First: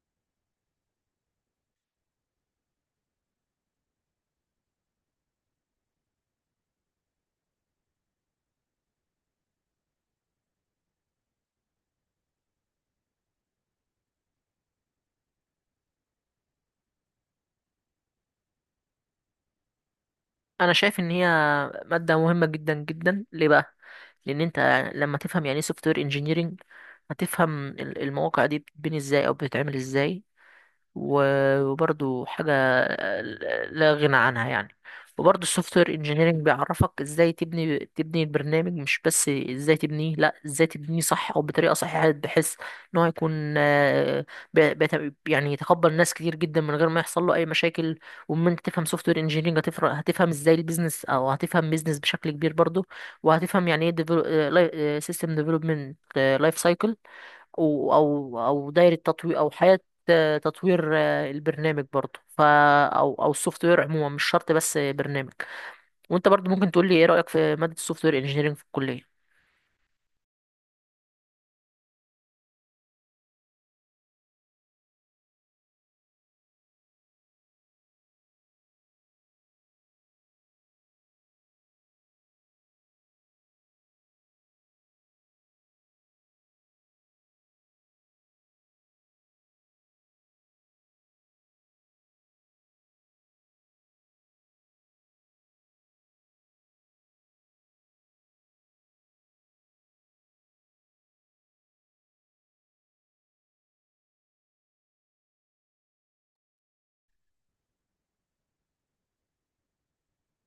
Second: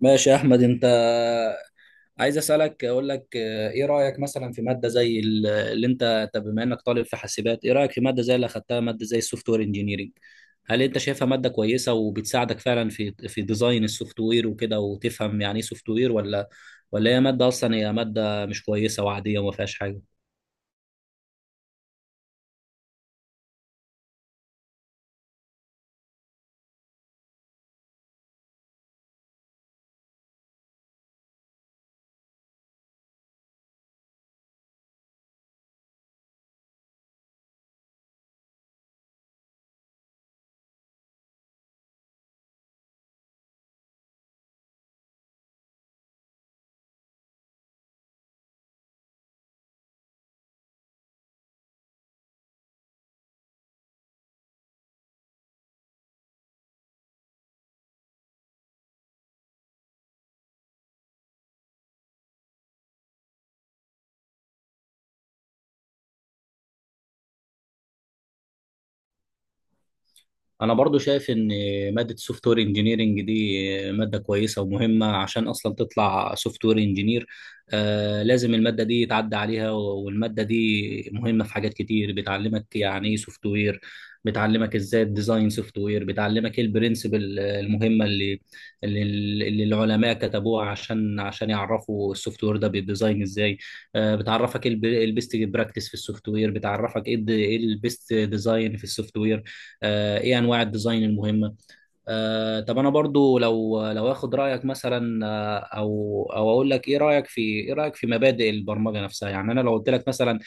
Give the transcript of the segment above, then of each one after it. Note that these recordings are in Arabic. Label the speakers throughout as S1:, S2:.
S1: ماشي يا احمد. انت عايز اسالك، اقول لك ايه رايك مثلا في ماده زي ال- اللي انت طب بما انك طالب في حاسبات، ايه رايك في ماده زي اللي اخدتها، ماده زي السوفت وير انجينيرنج؟ هل انت شايفها ماده كويسه وبتساعدك فعلا في ديزاين السوفت وير وكده، وتفهم يعني ايه سوفت وير؟ ولا هي ماده اصلا، هي ماده مش كويسه وعاديه وما فيهاش حاجه؟
S2: انا شايف ان هي ماده مهمه جدا جدا ليه بقى؟ لان انت لما تفهم يعني ايه سوفت وير انجينيرنج هتفهم المواقع دي بتتبني ازاي او بتتعمل ازاي؟ وبرضو حاجة لا غنى عنها يعني. وبرضو السوفت وير انجينيرنج بيعرفك ازاي تبني البرنامج، مش بس ازاي تبنيه، لا ازاي تبنيه صح او بطريقة صحيحة، بحيث ان هو يكون آه، يعني يتقبل ناس كتير جدا من غير ما يحصل له اي مشاكل. ومن انت تفهم سوفت وير انجينيرنج هتفرق، هتفهم ازاي البيزنس او هتفهم بيزنس بشكل كبير برضو. وهتفهم يعني ايه سيستم ديفلوبمنت لايف سايكل، او دايره تطوير او حياه تطوير البرنامج برضه، ف او السوفت وير عموما، مش شرط بس برنامج. وانت برضه ممكن تقول لي ايه رايك في ماده السوفت وير انجينيرنج في الكليه؟
S1: انا برضو شايف ان ماده سوفت وير انجينيرنج دي ماده كويسه ومهمه، عشان اصلا تطلع سوفت وير انجينير آه لازم الماده دي يتعدى عليها. والماده دي مهمه في حاجات كتير، بتعلمك يعني ايه سوفت وير، بتعلمك ازاي الديزاين سوفت وير، بتعلمك ايه البرنسبل المهمه اللي اللي العلماء كتبوها عشان يعرفوا السوفت وير ده بيديزاين ازاي. بتعرفك ايه البيست براكتس في السوفت وير، بتعرفك ايه البيست ديزاين في السوفت وير، ايه انواع الديزاين المهمه. طب انا برضو لو اخد رايك مثلا، آه، او او اقول لك ايه رايك في مبادئ البرمجه نفسها. يعني انا لو قلت لك مثلا،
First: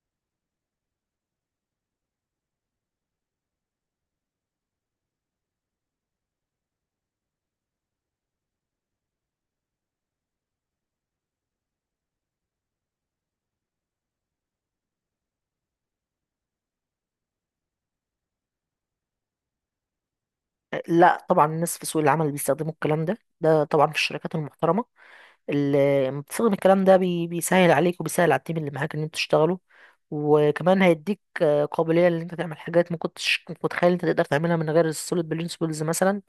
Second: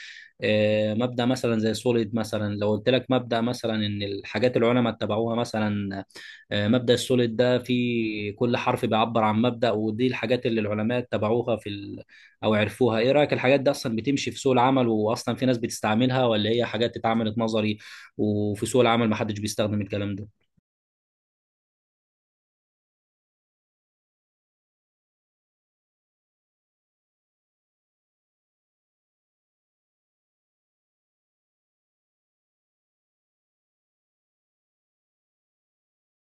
S1: مبدا مثلا زي سوليد مثلا، لو قلت لك مبدا مثلا ان الحاجات العلماء اتبعوها مثلا، مبدأ السوليد ده في كل حرف بيعبر عن مبدأ، ودي الحاجات اللي العلماء اتبعوها في ال... او عرفوها. ايه رأيك، الحاجات دي اصلا بتمشي في سوق العمل واصلا في ناس بتستعملها، ولا هي حاجات اتعملت نظري وفي سوق العمل محدش بيستخدم الكلام ده؟
S2: لا طبعا الناس في سوق العمل بيستخدموا الكلام ده، ده طبعا في الشركات المحترمة. لما تستخدم الكلام ده بيسهل عليك وبيسهل على التيم اللي معاك ان انتوا تشتغلوا. وكمان هيديك قابلية ان انت تعمل حاجات ما كنتش كنت متخيل انت تقدر تعملها من غير السوليد برينسيبلز مثلا.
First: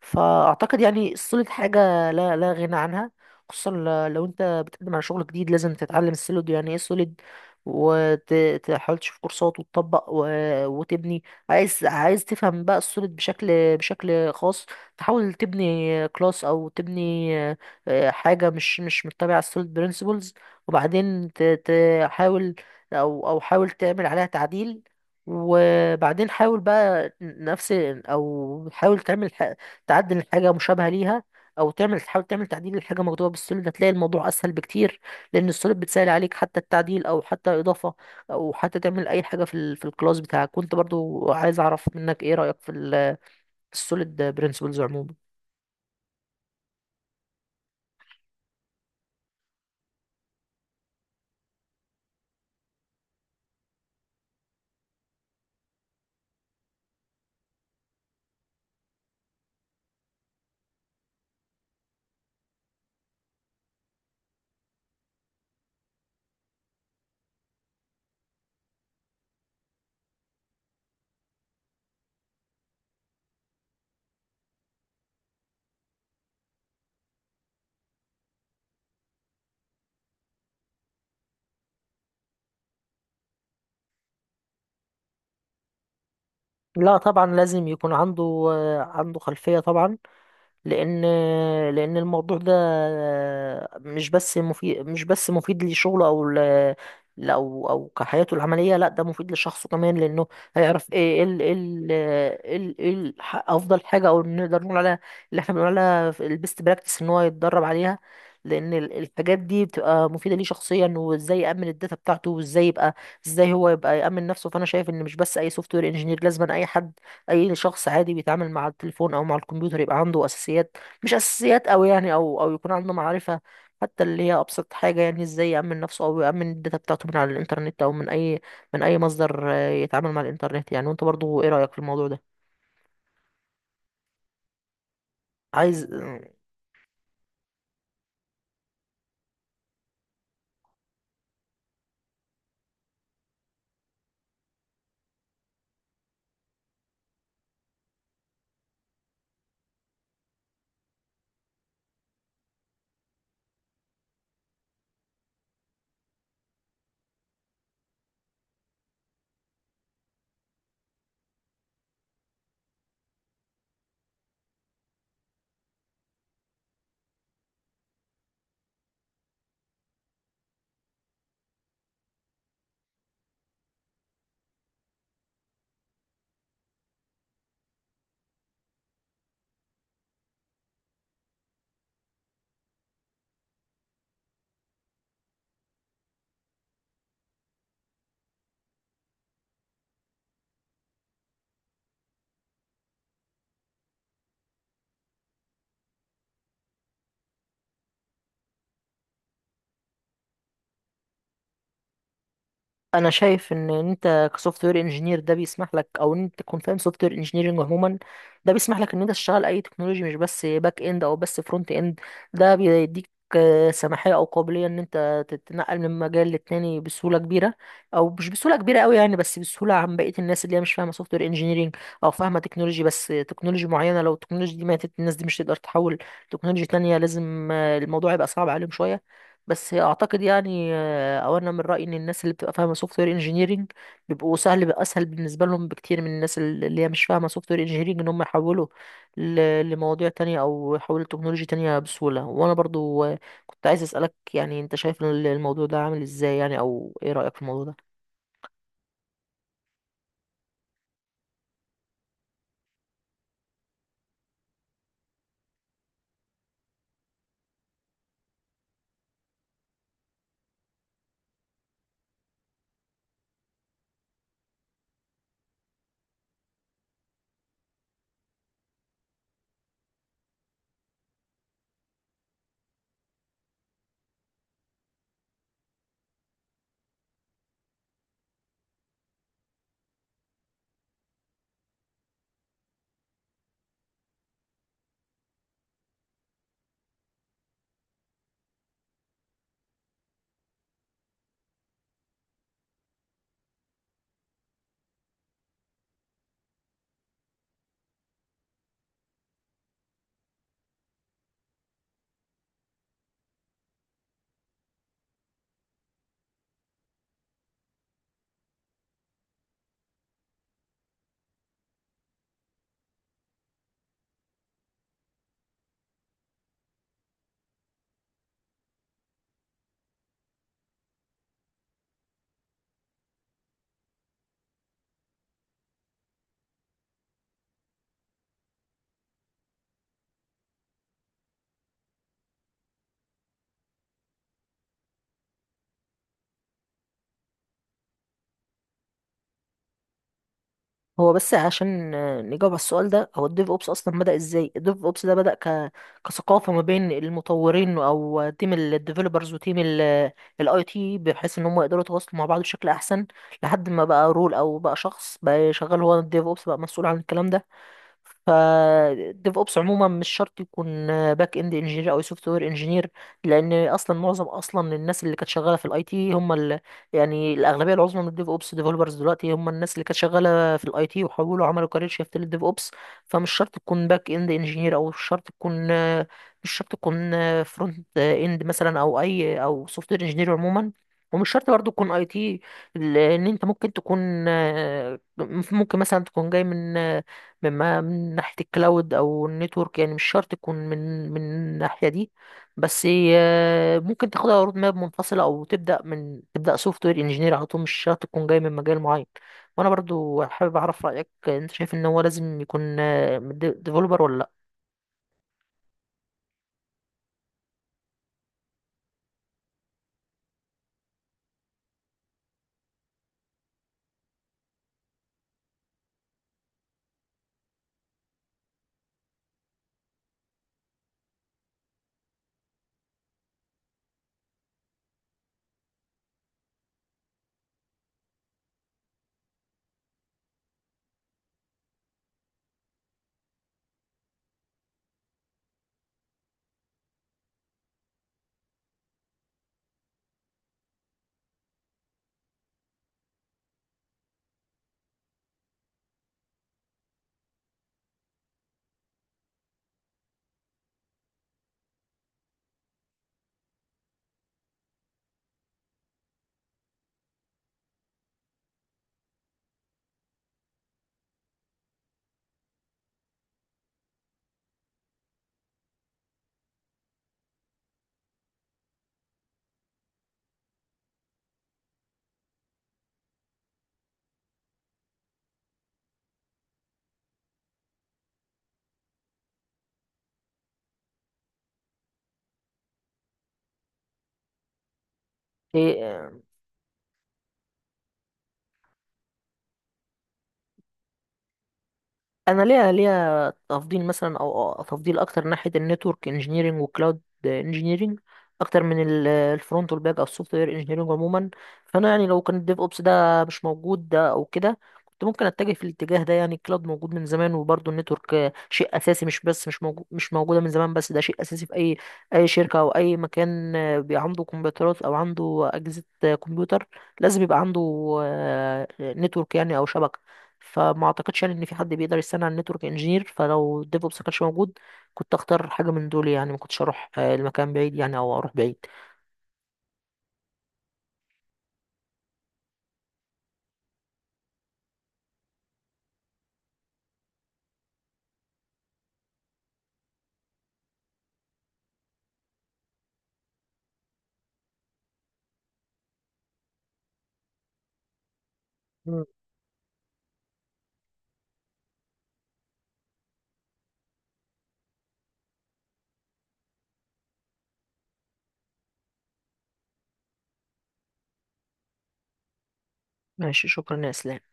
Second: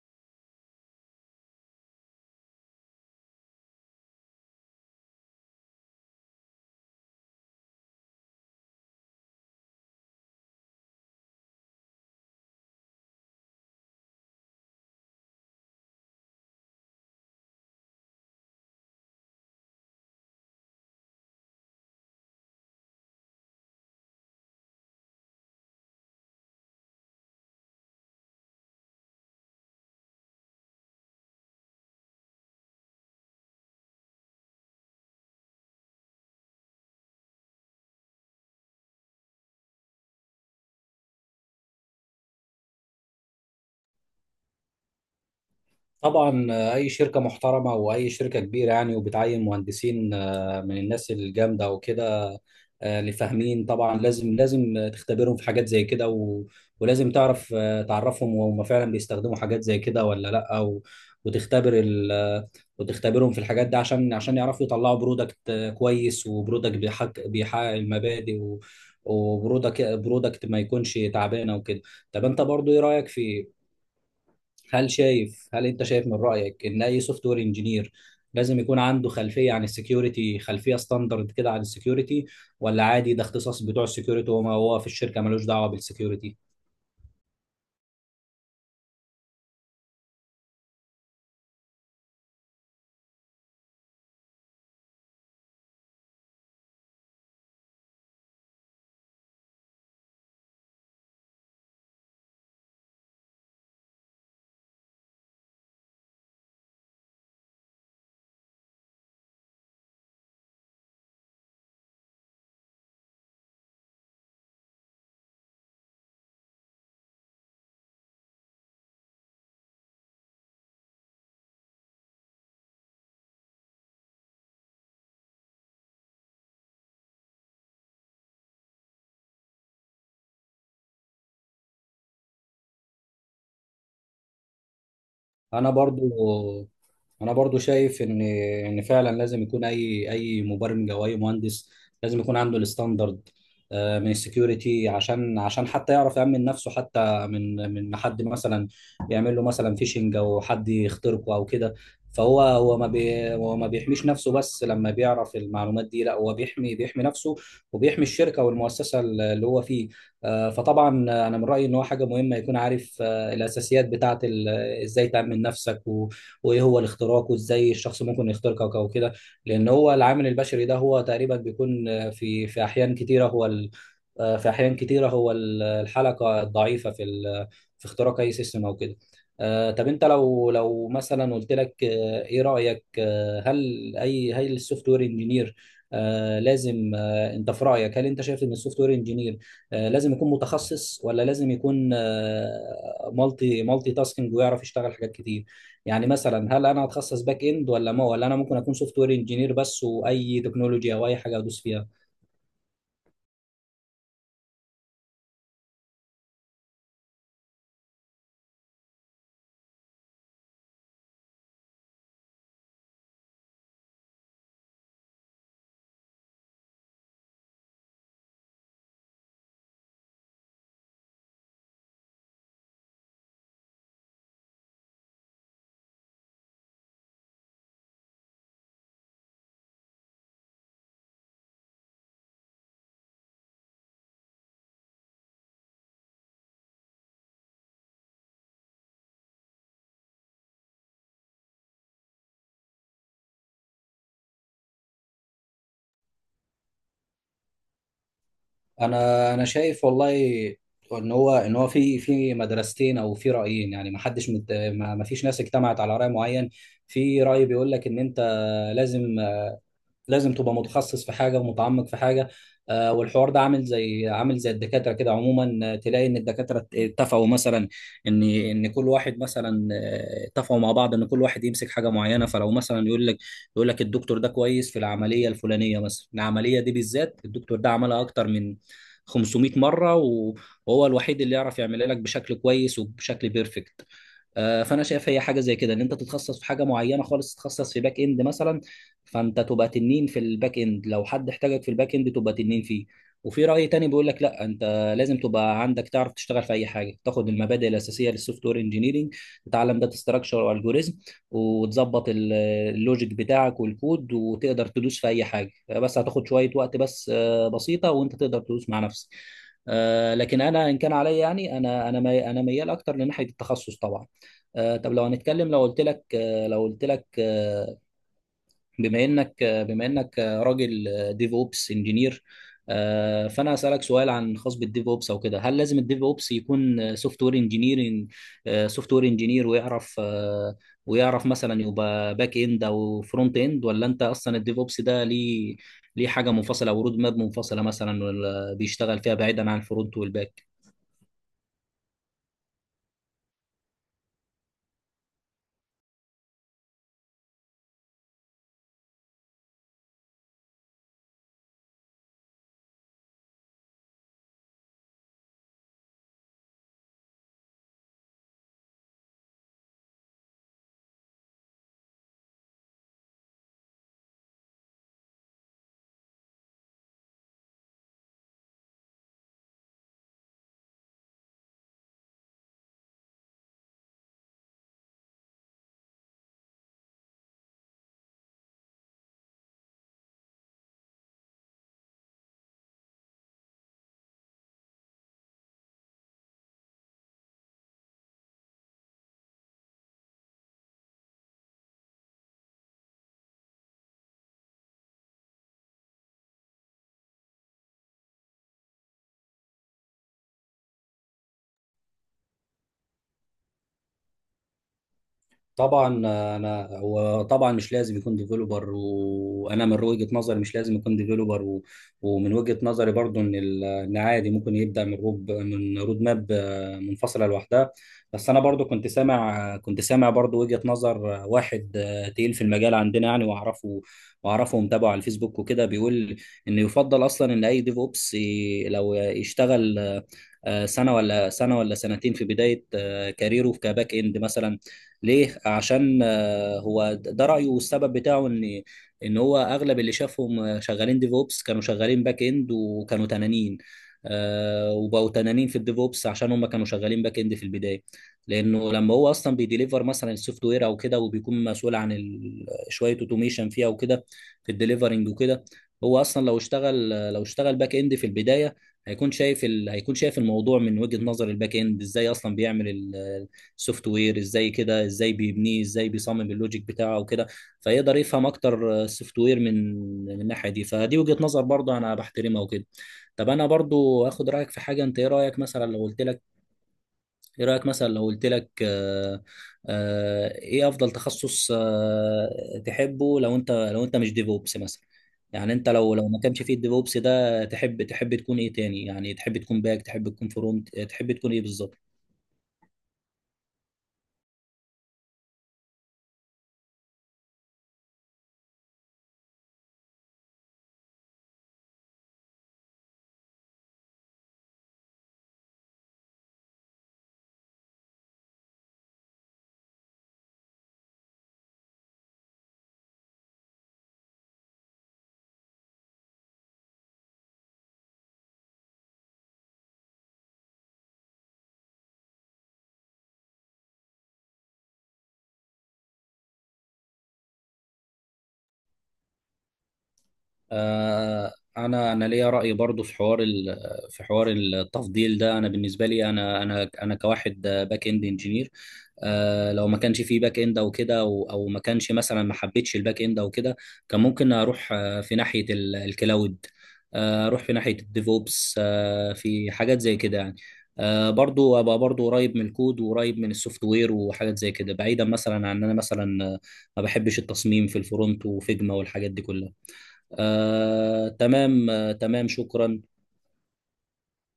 S2: فاعتقد يعني السوليد حاجة لا غنى عنها، خصوصا لو انت بتقدم على شغل جديد لازم تتعلم السوليد، يعني ايه سوليد، وتحاول تشوف كورسات وتطبق وتبني. عايز تفهم بقى السوليد بشكل، بشكل خاص، تحاول تبني كلاس او تبني حاجة مش متبعة على السوليد برينسيبلز، وبعدين تحاول أو حاول تعمل عليها تعديل، وبعدين حاول بقى نفس، أو حاول تعمل ح- تعدل حاجة مشابهة ليها، أو تعمل تحاول تعمل تعديل لحاجة مكتوبة بالسوليد، هتلاقي الموضوع أسهل بكتير. لأن السوليد بتسهل عليك حتى التعديل أو حتى إضافة أو حتى تعمل أي حاجة في في الكلاس بتاعك. كنت برضو عايز أعرف منك إيه رأيك في في السوليد برينسيبلز عموما؟
S1: طبعا، اي شركه محترمه واي شركه كبيره يعني وبتعين مهندسين، من الناس الجامده وكده، اللي فاهمين، طبعا لازم تختبرهم في حاجات زي كده، ولازم تعرف، تعرفهم وهم فعلا بيستخدموا حاجات زي كده ولا لا، و... وتختبر ال... آه، وتختبرهم في الحاجات دي عشان يعرفوا يطلعوا برودكت كويس، وبرودكت بيحقق المبادئ، وبرودكت ما يكونش تعبانه وكده. طب انت برضو ايه رايك في، هل انت شايف من رأيك ان اي سوفت وير انجينير لازم يكون عنده خلفية عن السكيورتي، خلفية ستاندرد كده عن السكيورتي؟ ولا عادي ده اختصاص بتوع السكيورتي، وما هو في الشركة ملوش دعوة بالسكيورتي؟
S2: لا طبعا لازم يكون عنده عنده خلفية طبعا. لأن لأن الموضوع ده مش بس مفيد لشغله أو كحياته العملية، لا ده مفيد لشخصه كمان. لأنه هيعرف إيه إيه ال إيه ال إيه ال إيه ال أفضل حاجة أو نقدر نقول عليها، اللي إحنا بنقول عليها البيست براكتس، إن هو يتدرب عليها. لأن الحاجات دي بتبقى مفيدة ليه شخصيا، وإزاي يأمن الداتا بتاعته، وإزاي يبقى، إزاي هو يبقى يأمن نفسه. فأنا شايف إن مش بس أي سوفت وير إنجينير لازم، أي حد، اي شخص عادي بيتعامل مع التليفون او مع الكمبيوتر يبقى عنده اساسيات، مش اساسيات أوي يعني، او يكون عنده معرفة حتى اللي هي ابسط حاجة، يعني ازاي يأمن نفسه او يأمن الداتا بتاعته من على الانترنت او من اي، من اي مصدر يتعامل مع الانترنت يعني. وانت برضو ايه رأيك في الموضوع ده؟
S1: انا
S2: عايز.
S1: برضو انا برضو شايف ان فعلا لازم يكون اي مبرمج او اي مهندس، لازم يكون عنده الستاندرد من السكيورتي، عشان حتى يعرف يأمن نفسه، حتى من حد مثلا يعمل له مثلا فيشنج، او حد يخترقه او كده. فهو هو ما بيحميش نفسه بس، لما بيعرف المعلومات دي لا هو بيحمي نفسه وبيحمي الشركة والمؤسسة اللي هو فيه. فطبعا انا من رأيي ان هو حاجة مهمة يكون عارف، الاساسيات بتاعة ال ازاي تأمن نفسك، وايه هو الاختراق، وازاي الشخص ممكن يخترقك او كده. لان هو العامل البشري ده هو تقريبا بيكون في احيان كتيره هو في احيان كتيره هو الحلقه الضعيفه في في اختراق اي سيستم او كده. طب انت لو مثلا قلت لك، ايه رايك، هل السوفت وير انجينير لازم، انت في رايك هل انت شايف ان السوفت وير انجينير لازم يكون متخصص، ولا لازم يكون مالتي تاسكينج ويعرف يشتغل حاجات كتير؟ يعني مثلا هل انا هتخصص باك اند، ولا ما ولا انا ممكن اكون سوفت وير انجينير بس واي تكنولوجيا او اي حاجه ادوس فيها؟
S2: انا شايف ان انت كسوفت وير انجينير، ده بيسمح لك او ان انت تكون فاهم سوفت وير انجينيرنج عموما، ده بيسمح لك ان انت تشتغل اي تكنولوجي، مش بس باك اند او بس فرونت اند. ده بيديك سماحيه او قابليه ان انت تتنقل من مجال للتاني بسهوله كبيره، او مش بسهوله كبيره قوي يعني، بس بسهوله عن بقيه الناس اللي هي مش فاهمه سوفت وير انجينيرنج، او فاهمه تكنولوجي بس تكنولوجي معينه. لو التكنولوجي دي ماتت الناس دي مش تقدر تحول تكنولوجي تانية، لازم الموضوع يبقى صعب عليهم شويه. بس اعتقد يعني، او انا من رايي ان الناس اللي بتبقى فاهمه سوفت وير انجينيرنج بيبقوا سهل، بيبقى اسهل بالنسبه لهم بكتير من الناس اللي هي مش فاهمه سوفت وير انجينيرنج، ان هم يحولوا لمواضيع تانية او يحولوا لتكنولوجيا تانية بسهوله. وانا برضو كنت عايز اسالك، يعني انت شايف الموضوع ده عامل ازاي يعني، او ايه رايك في الموضوع ده؟
S1: انا شايف والله ان هو في مدرستين او في رايين يعني، ما حدش مت... ما ما فيش ناس اجتمعت على راي معين. في راي بيقول لك ان انت لازم لازم تبقى متخصص في حاجه ومتعمق في حاجه. والحوار ده عامل زي، الدكاتره كده عموما، تلاقي ان الدكاتره اتفقوا مثلا ان كل واحد مثلا، اتفقوا مع بعض ان كل واحد يمسك حاجه معينه. فلو مثلا يقول لك الدكتور ده كويس في العمليه الفلانيه مثلا، العمليه دي بالذات الدكتور ده عملها اكتر من 500 مره وهو الوحيد اللي يعرف يعملها لك بشكل كويس وبشكل بيرفكت. فانا شايف هي حاجه زي كده، ان انت تتخصص في حاجه معينه خالص، تتخصص في باك اند مثلا، فانت تبقى تنين في الباك اند، لو حد احتاجك في الباك اند تبقى تنين فيه. وفي راي تاني بيقول لك لا، انت لازم تبقى عندك تعرف تشتغل في اي حاجه، تاخد المبادئ الاساسيه للسوفت وير انجينيرنج، تتعلم داتا ستراكشر والجوريزم، وتظبط اللوجيك بتاعك والكود، وتقدر تدوس في اي حاجه، بس هتاخد شويه وقت بس، بسيطه، وانت تقدر تدوس مع نفسك. لكن انا ان كان عليا يعني، انا ميال اكتر لناحيه التخصص طبعا. طب لو هنتكلم، لو قلت لك آه، لو قلت لك آه، بما انك آه، بما انك راجل ديف اوبس انجينير، فانا اسالك سؤال خاص بالديف اوبس او كده. هل لازم الديف اوبس يكون سوفت وير سوفت وير انجينير ويعرف، ويعرف مثلا يبقى باك اند او فرونت اند؟ ولا انت اصلا الديف اوبس ده ليه، ليه حاجه منفصله او رود ماب منفصله مثلا، ولا بيشتغل فيها بعيدا عن الفرونت والباك؟
S2: هو بس عشان نجاوب على السؤال ده، هو الديف اوبس اصلا بدأ ازاي؟ الديف اوبس ده بدأ كثقافة ما بين المطورين او تيم الديفلوبرز وتيم الاي تي، بحيث ان هم يقدروا يتواصلوا مع بعض بشكل احسن، لحد ما بقى رول او بقى شخص بقى شغال هو الديف اوبس بقى مسؤول عن الكلام ده. فالديف اوبس عموما مش شرط يكون باك اند انجينير او سوفت وير انجينير، لان اصلا معظم اصلا الناس اللي كانت شغاله في الاي تي هم يعني الاغلبيه العظمى من الديف اوبس ديفلوبرز دلوقتي هم الناس اللي كانت شغاله في الاي تي وحولوا، عملوا كارير شيفت للديف اوبس. فمش شرط تكون باك اند انجينير، او مش شرط تكون فرونت اند مثلا، او اي او سوفت وير انجينير عموما. ومش شرط برضه تكون اي تي، لان انت ممكن تكون، ممكن مثلا تكون جاي من، من ناحية الكلاود أو النتورك يعني، مش شرط تكون من الناحية دي. بس ممكن تاخدها رود ماب منفصلة أو تبدأ سوفت وير انجينير على طول، مش شرط تكون جاي من مجال معين. وأنا برضو حابب أعرف رأيك، أنت شايف إن هو لازم يكون ديفلوبر ولا لأ؟
S1: طبعا انا، هو طبعا مش لازم يكون ديفلوبر. وانا من وجهة نظري مش لازم يكون ديفلوبر، ومن وجهة نظري برضو ان ان عادي ممكن يبدا من روب من رود ماب منفصله لوحدها. بس انا برضو كنت سامع برضو وجهة نظر واحد تقيل في المجال عندنا يعني، واعرفه ومتابعه على الفيسبوك وكده، بيقول ان يفضل اصلا ان اي ديف اوبس لو يشتغل سنه ولا سنه ولا سنتين في بدايه كاريره كباك اند مثلا. ليه؟ عشان هو ده رأيه، والسبب بتاعه ان هو اغلب اللي شافهم شغالين ديفوبس كانوا شغالين باك اند، وكانوا تنانين وبقوا تنانين في الديفوبس عشان هم كانوا شغالين باك اند في البداية. لانه لما هو اصلا بيديليفر مثلا السوفت وير او كده، وبيكون مسؤول عن شوية اوتوميشن فيها وكده في الديليفرنج وكده، هو اصلا لو اشتغل باك اند في البداية هيكون شايف هيكون شايف الموضوع من وجهة نظر الباك اند، ازاي اصلا بيعمل سوفت وير، ازاي كده ازاي بيبنيه، ازاي بيصمم اللوجيك بتاعه وكده، فيقدر يفهم اكتر السوفت وير من الناحيه دي. فدي وجهه نظر برضه انا بحترمها وكده. طب انا برضه اخد رايك في حاجه انت. ايه رايك مثلا لو قلت لك، ايه رايك مثلا لو قلت لك آه آه ايه افضل تخصص آه تحبه، لو انت مش ديفوبس مثلا؟ يعني انت لو ما
S2: إيه،
S1: كانش فيه الديفوبس ده، تحب تكون ايه تاني؟ يعني تحب تكون باك، تحب تكون فرونت، تحب تكون ايه بالظبط؟
S2: انا ليا تفضيل مثلا او تفضيل اكتر ناحيه النتورك انجينيرنج والكلاود انجينيرنج، اكتر من الفرونت والباك او السوفت وير انجينيرنج عموما. فانا يعني لو كان الديف اوبس ده مش موجود ده او كده، كنت ممكن اتجه في الاتجاه ده يعني. الكلاود موجود من زمان، وبرضه النتورك شيء اساسي، مش بس مش موجوده من زمان، بس ده شيء اساسي في اي، اي شركه او اي مكان عنده كمبيوترات او عنده اجهزه كمبيوتر، لازم يبقى عنده نتورك يعني او شبكه. فما اعتقدش يعني ان في حد بيقدر يستنى على النتورك انجينير، فلو الديفوبس ما كانش موجود كنت اختار حاجه من دول يعني، ما كنتش اروح المكان بعيد يعني او اروح بعيد.
S1: آه، انا ليا راي برضو في حوار التفضيل ده. انا بالنسبه لي، انا كواحد باك اند انجينير، لو ما كانش في باك اند او كده، او ما كانش مثلا، ما حبيتش الباك اند او كده، كان ممكن اروح في ناحيه الكلاود، اروح في ناحيه الديفوبس،
S2: مم.
S1: في حاجات زي كده يعني. برضو ابقى برضو قريب من الكود وقريب من السوفت وير وحاجات زي كده، بعيدا مثلا عن ان انا مثلا، ما بحبش التصميم في الفرونت وفيجما والحاجات دي كلها. تمام شكرا.
S2: ماشي، شكرا يا اسلام.